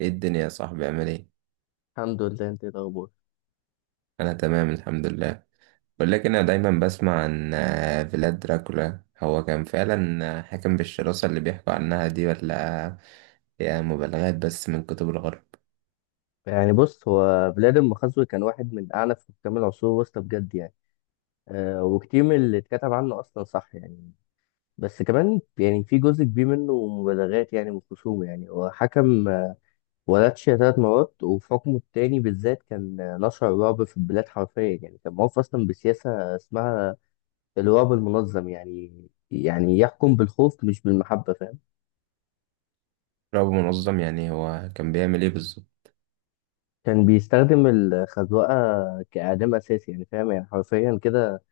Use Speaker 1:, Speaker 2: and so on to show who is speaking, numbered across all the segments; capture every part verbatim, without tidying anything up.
Speaker 1: ايه الدنيا يا صاحبي؟ عامل ايه؟
Speaker 2: الحمد لله، انت ايه الاخبار؟
Speaker 1: انا تمام الحمد لله. ولكن انا دايما بسمع عن آه، فيلاد دراكولا، هو كان فعلا آه، حاكم بالشراسة اللي بيحكوا عنها دي، ولا هي مبالغات بس من كتب الغرب؟
Speaker 2: يعني بص هو فلادimir مخزوي كان واحد من اعنف حكام العصور الوسطى بجد يعني. أه وكتير من اللي اتكتب عنه اصلا صح يعني. بس كمان يعني في جزء كبير منه مبالغات يعني من خصومه. يعني هو حكم آه، ولاتشيا ثلاث مرات، وفي حكمه التاني بالذات كان آه، نشر الرعب في البلاد حرفيا يعني. كان معروف اصلا بسياسة اسمها الرعب المنظم يعني، يعني يحكم بالخوف مش بالمحبة، فاهم؟
Speaker 1: رغم منظم، يعني هو كان بيعمل ايه بالظبط؟
Speaker 2: كان بيستخدم الخزوقة كإعدام أساسي، يعني فاهم يعني حرفيا كده.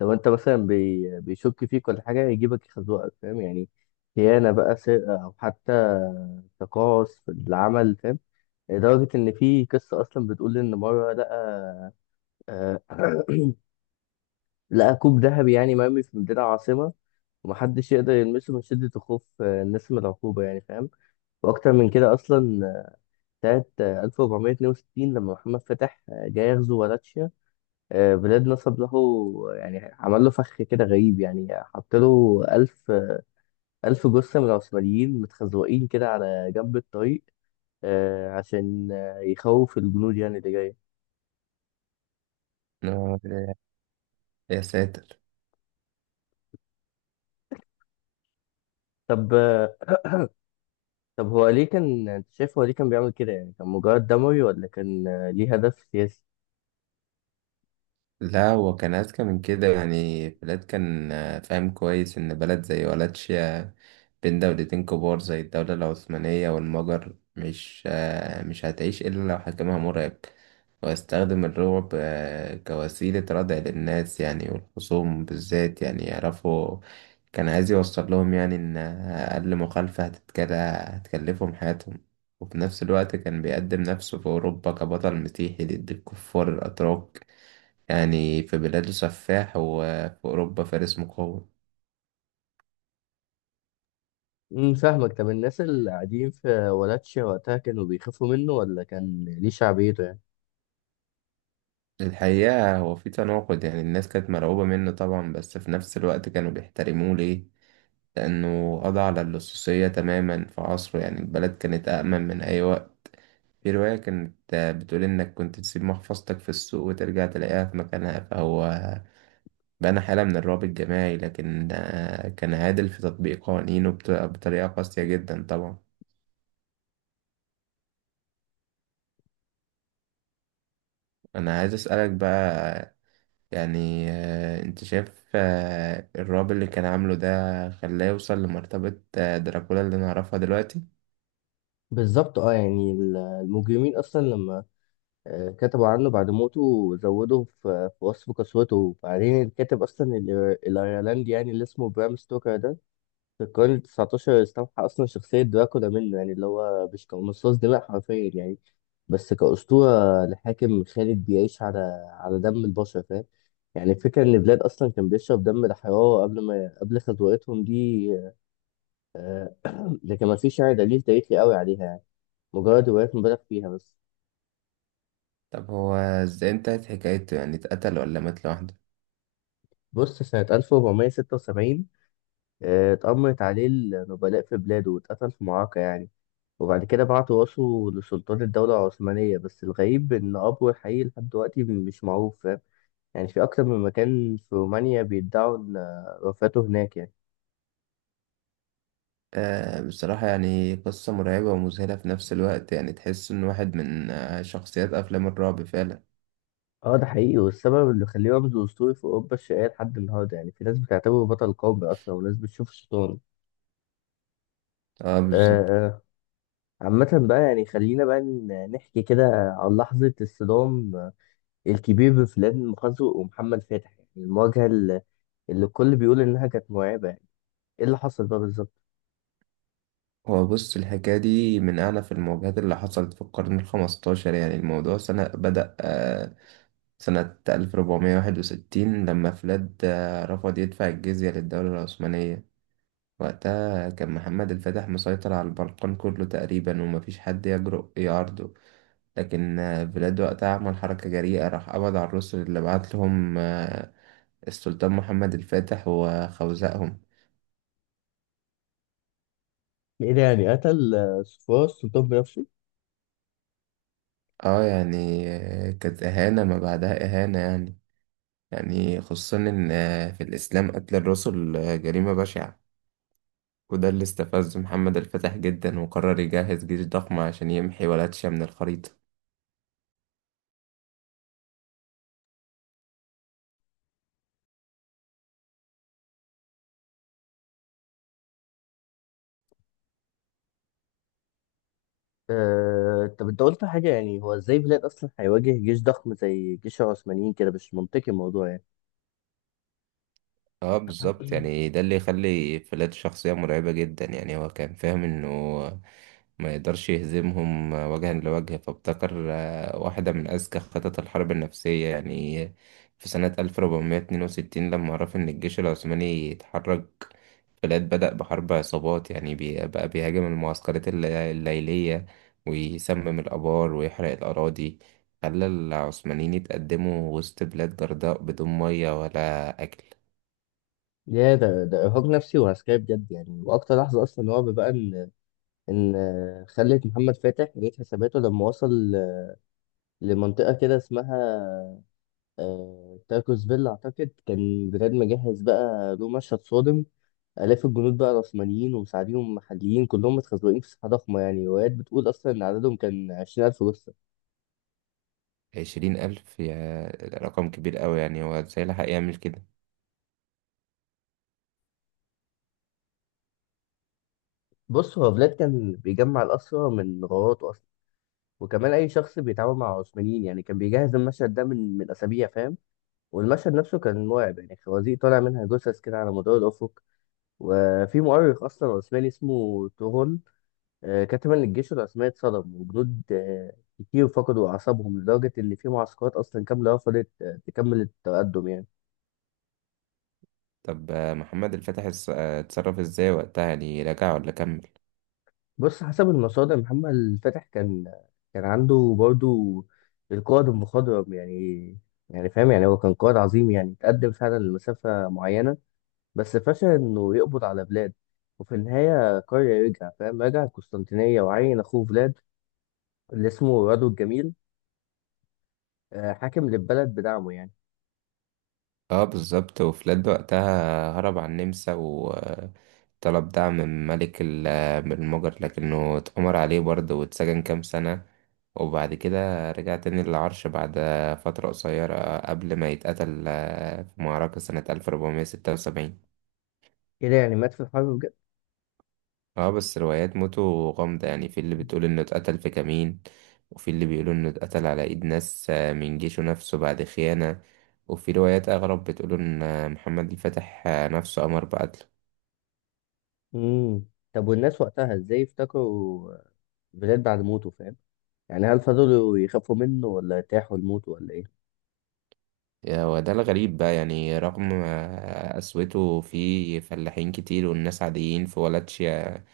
Speaker 2: لو انت مثلا بي... بيشك فيك ولا حاجه يجيبك يخزوقك، فاهم يعني، خيانه بقى، سرقه، او حتى تقاعس في العمل، فاهم. لدرجه ان في قصه اصلا بتقول ان مره لقى آه، لقى كوب ذهبي يعني مرمي في مدينه عاصمه، ومحدش يقدر يلمسه من شدة الخوف آه، الناس من العقوبة يعني، فاهم. وأكتر من كده أصلا آه، سنة آه، ألف وأربعمائة واثنين وستين لما محمد فتح آه، جاي يغزو ولاتشيا، آه، بلاد نصب له، يعني عمل له فخ كده غريب يعني، حط له 1000 ألف جثة من العثمانيين متخزوقين كده على جنب الطريق آه، عشان آه، يخوف الجنود يعني اللي جاية.
Speaker 1: آه، يا ساتر.
Speaker 2: طب آه، طب هو ليه كان، أنت شايف هو ليه كان بيعمل كده يعني، كان مجرد دموي ولا كان آه، ليه هدف سياسي؟
Speaker 1: لا، هو كان أذكى من كده. يعني فيلاد كان آه، فاهم كويس إن بلد زي ولاتشيا بين دولتين كبار زي الدولة العثمانية والمجر مش آه، مش هتعيش إلا لو حكمها مرعب، ويستخدم الرعب آه، كوسيلة ردع للناس، يعني والخصوم بالذات يعني يعرفوا. كان عايز يوصل لهم يعني إن أقل مخالفة هتتكل- هتكلفهم حياتهم. وفي نفس الوقت كان بيقدم نفسه في أوروبا كبطل مسيحي ضد الكفار الأتراك. يعني في بلاده سفاح وفي أوروبا فارس مقاوم.
Speaker 2: امم فاهمك. طب الناس اللي قاعدين في ولاتشيا وقتها كانوا بيخافوا منه ولا كان ليه شعبيته يعني؟
Speaker 1: الحقيقة هو في تناقض، يعني الناس كانت مرعوبة منه طبعا، بس في نفس الوقت كانوا بيحترموه. ليه؟ لأنه قضى على اللصوصية تماما في عصره. يعني البلد كانت أأمن من أي وقت. في رواية كانت آه، بتقول إنك كنت تسيب محفظتك في السوق وترجع تلاقيها في مكانها. فهو بنى حالة من الرعب الجماعي، لكن آه، كان عادل في تطبيق قوانينه بط- بطريقة قاسية جدا طبعا. أنا عايز أسألك بقى، يعني آه، انت شايف آه، الرعب اللي كان عامله ده خلاه يوصل لمرتبة آه، دراكولا اللي نعرفها دلوقتي؟
Speaker 2: بالظبط. اه يعني ال- المجرمين اصلا لما آه، كتبوا عنه بعد موته زودوا في في وصف قسوته. وبعدين الكاتب اصلا الإير- الايرلندي يعني اللي اسمه برام ستوكر ده في القرن التاسع عشر استوحى أصلا شخصية دراكولا منه، يعني اللي هو مش كمصاص دماء حرفيا يعني، بس كأسطورة لحاكم خالد بيعيش على على دم البشر، فاهم. يعني الفكرة إن بلاد أصلا كان بيشرب دم الحرارة قبل ما قبل خطوتهم دي، لكن ما فيش يعني دليل تاريخي قوي عليها يعني، مجرد روايات مبالغ فيها بس.
Speaker 1: طب هو ازاي انتهت حكايته؟ يعني اتقتل ولا مات لوحده؟
Speaker 2: بص سنة ألف وأربعمية وستة وسبعين آه، اتأمرت عليه النبلاء في بلاده واتقتل في معركة يعني، وبعد كده بعت راسه لسلطان الدولة العثمانية. بس الغريب إن أبوه الحقيقي لحد دلوقتي مش معروف، فاهم يعني، في أكتر من مكان في رومانيا بيدعوا إن وفاته هناك يعني.
Speaker 1: أه، بصراحة يعني قصة مرعبة ومذهلة في نفس الوقت. يعني تحس إن واحد من آه، شخصيات أفلام الرعب فعلا.
Speaker 2: اه ده حقيقي، والسبب اللي خليه رمز أسطوري في أوروبا الشرقية لحد النهاردة يعني، في ناس بتعتبره بطل قومي أصلا وناس بتشوفه شيطان.
Speaker 1: اه
Speaker 2: آه،
Speaker 1: بالظبط.
Speaker 2: آه. عامة بقى، يعني خلينا بقى ن- نحكي كده عن لحظة الصدام الكبير بين فلان مخزوق ومحمد فتحي، يعني المواجهة اللي اللي الكل بيقول إنها كانت مرعبة يعني. إيه اللي حصل بقى بالظبط؟
Speaker 1: هو بص، الحكاية دي من أعنف المواجهات اللي حصلت في القرن الخمستاشر. يعني الموضوع سنة بدأ آه، سنة ألف وأربعمئة وواحد وستين لما فلاد آه، رفض يدفع الجزية للدولة العثمانية. وقتها كان محمد الفاتح مسيطر على البلقان كله تقريبا، ومفيش حد يجرؤ يعارضه. لكن آه، فلاد وقتها عمل حركة جريئة، راح قبض على الرسل اللي بعت لهم آه، السلطان محمد الفاتح وخوزقهم.
Speaker 2: يعني يعني قتل آه، صفوان السلطان بنفسه.
Speaker 1: اه يعني آه، كانت إهانة ما بعدها إهانة. يعني يعني خصوصا إن آه، في الإسلام قتل الرسل آه، جريمة بشعة. وده اللي استفزه محمد الفتح جدا، وقرر يجهز جيش ضخم عشان يمحي ولاية شيعة من الخريطة.
Speaker 2: آه، طب انت قلت حاجة، يعني هو ازاي بلاد اصلا هيواجه جيش ضخم زي جيش العثمانيين، كده مش منطقي الموضوع يعني.
Speaker 1: اه بالظبط. يعني ده اللي يخلي فلات شخصية مرعبة جدا. يعني هو كان فاهم انه ما يقدرش يهزمهم وجها لوجه، فابتكر آه، واحدة من أذكى خطط الحرب النفسية. يعني في سنة ألف وأربعمية واتنين وستين لما عرف إن الجيش العثماني يتحرك، فلات بدأ بحرب عصابات. يعني بي- بقى بيهاجم المعسكرات الل- الليلية، ويسمم الآبار ويحرق الأراضي، خلى العثمانيين يتقدموا وسط بلاد جرداء بدون مية ولا أكل.
Speaker 2: يا، ده ده ارهاق نفسي وعسكري بجد يعني، واكتر لحظة اصلا رعب بقى ان ان آه، خلت محمد فاتح يعيد حساباته لما وصل آه، لمنطقة كده اسمها آه، تاركوس فيلا، اعتقد كان بجد مجهز بقى له مشهد صادم. آلاف الجنود بقى العثمانيين ومساعديهم محليين كلهم متخزوقين في ساحة ضخمة، يعني روايات بتقول أصلا إن عددهم كان عشرين ألف جثة.
Speaker 1: عشرين ألف، يا رقم كبير أوي. يعني هو ازاي لحق يعمل كده؟
Speaker 2: بص هو فلاد كان بيجمع الأسرى من غاراته أصلا، وكمان أي شخص بيتعامل مع العثمانيين يعني، كان بيجهز المشهد ده من من أسابيع، فاهم. والمشهد نفسه كان مرعب يعني، خوازيق طالع منها جثث كده على مدار الأفق. وفي مؤرخ أصلا عثماني اسمه تورون آه، كتب إن الجيش العثماني اتصدم، وجنود آه، كتير فقدوا أعصابهم، لدرجة إن في معسكرات أصلا كاملة رفضت آه، تكمل التقدم يعني.
Speaker 1: طب آه، محمد الفتح اس- آه، اتصرف ازاي وقتها؟ يعني رجع ولا كمل؟
Speaker 2: بص حسب المصادر محمد فتح كان كان عنده برضو القائد المخضرم يعني، يعني فاهم، يعني هو كان قائد عظيم يعني، تقدم فعلا لمسافة معينة بس فشل إنه يقبض على بلاد، وفي النهاية قرر يرجع، فاهم، رجع القسطنطينية وعين أخوه فلاد اللي اسمه رادو الجميل آه، حاكم للبلد بدعمه يعني.
Speaker 1: اه بالظبط. وفلاد وقتها هرب على النمسا، وطلب دعم من ملك ال- آه، من المجر، لكنه اتأمر عليه برضه واتسجن كام سنة. وبعد كده رجع تاني للعرش بعد فترة قصيرة قبل ما يتقتل آه، في معركة سنة ألف وأربعمائة وستة وسبعين.
Speaker 2: كده يعني مات في الحرب بجد.
Speaker 1: اه بس روايات موتو غامضة. يعني في اللي بتقول انه اتقتل في كمين، وفي اللي بيقولوا انه اتقتل على ايد ناس آه، من جيشه نفسه بعد خيانة، وفي روايات اغرب بتقول ان آه، محمد الفاتح آه، نفسه امر بقتله.
Speaker 2: مم. طب والناس وقتها ازاي افتكروا بلاد بعد موته، فاهم؟ يعني هل فضلوا يخافوا منه ولا ارتاحوا لموته ولا ايه؟
Speaker 1: يا، وده الغريب بقى. يعني رغم آه، قسوته في فلاحين كتير والناس عاديين في ولا تشيا،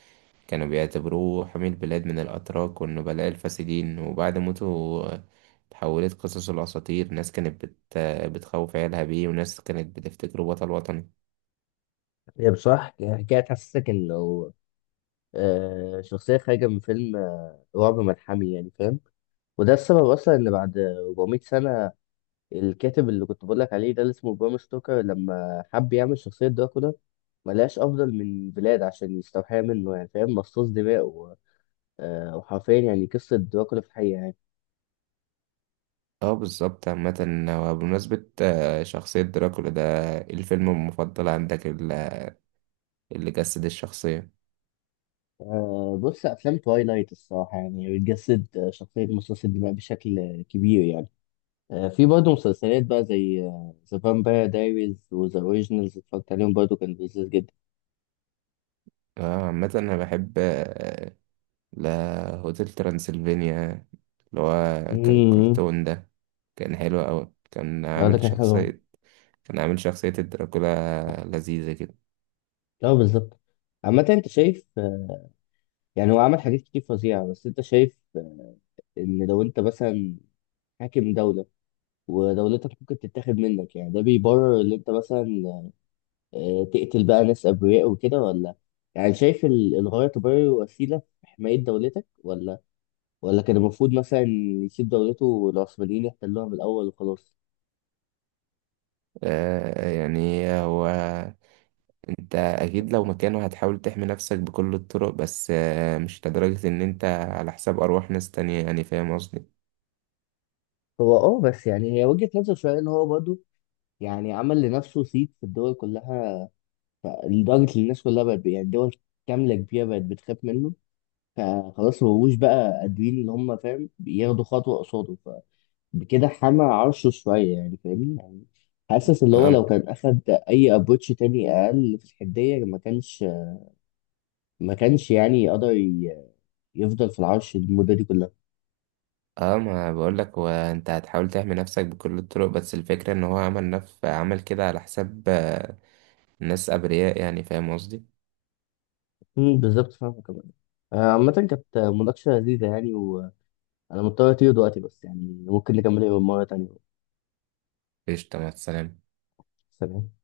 Speaker 1: كانوا بيعتبروه حمي البلاد من الأتراك والنبلاء الفاسدين. وبعد موته آه، تحولت قصص الأساطير. ناس كانت بت... آه، بتخوف عيالها بيه، وناس كانت بتفتكره بطل وطني.
Speaker 2: هي بصراحة حكاية تحسسك إنه آه، شخصية خارجة من فيلم آه، رعب ملحمي يعني، فاهم. وده السبب أصلا إن بعد أربعمية سنة الكاتب اللي كنت بقولك عليه ده اللي اسمه برام ستوكر لما حب يعمل شخصية دراكولا، ملقاش أفضل من بلاد عشان يستوحيها منه يعني، فاهم، مصاص دماء و- آه، وحرفيا يعني قصة دراكولا في الحقيقة يعني.
Speaker 1: اه بالظبط. عامة، هو بمناسبة آه، شخصية دراكولا ده، إيه الفيلم المفضل عندك ال- اللي جسد الشخصية؟
Speaker 2: آه، بص أفلام توايلايت الصراحة يعني بتجسد آه، شخصية مصاص الدماء بشكل كبير يعني. آه، في برضه مسلسلات بقى زي ذا فامباير دايريز وذا اوريجينالز، اتفرجت عليهم برضه، كان لذيذ جدا.
Speaker 1: اه عامة أنا بحب آه، لا، هوتيل ترانسلفينيا، اللي هو ك-
Speaker 2: امم
Speaker 1: الكرتون ده، كان حلو أوي. كان
Speaker 2: اه، ده
Speaker 1: عامل
Speaker 2: كان حلو أوي.
Speaker 1: شخصية، كان عامل شخصية الدراكولا لذيذة كده.
Speaker 2: لا بالظبط. عامة انت شايف آه، يعني هو عمل حاجات كتير فظيعة، بس انت شايف آه، ان لو انت مثلا حاكم دولة ودولتك ممكن تتاخد منك، يعني ده بيبرر ان انت مثلا آه، تقتل بقى ناس ابرياء وكده؟ ولا يعني شايف ال- الغاية تبرر وسيلة في حماية دولتك، ولا ولا كان المفروض مثلا يسيب دولته والعثمانيين يحتلوها من الأول وخلاص؟
Speaker 1: آه يعني هو، انت اكيد لو مكانه هتحاول تحمي نفسك بكل الطرق، بس آه مش لدرجة ان انت على حساب ارواح ناس تانية، يعني فاهم قصدي.
Speaker 2: هو اه، بس يعني هي وجهة نظر شوية، ان هو برضه يعني عمل لنفسه صيت في الدول كلها، لدرجة ان الناس كلها بقت يعني دول كاملة كبيرة بقت بتخاف منه، فخلاص مبقوش بقى قادرين ان هم، فاهم، ياخدوا خطوة قصاده، فبكده حمى عرشه شوية، يعني فاهمني يعني. حاسس اللي هو
Speaker 1: اه.
Speaker 2: لو كان أخد أي أبروتش تاني أقل في الحدية ما كانش ما كانش يعني يقدر ي- يفضل في العرش المدة دي كلها.
Speaker 1: اه ما بقولك، هو انت هتحاول تحمي نفسك بكل الطرق، بس الفكرة ان هو عمل نف عمل كده على حساب آه ناس ابرياء، يعني فاهم قصدي.
Speaker 2: امم بالظبط، فاهمة كمان. آه، عامة كانت مناقشة لذيذة يعني، انا مضطر اطير دلوقتي، بس يعني ممكن نكمل يوم مرة تانية.
Speaker 1: قشطة، مع السلامة.
Speaker 2: سلام.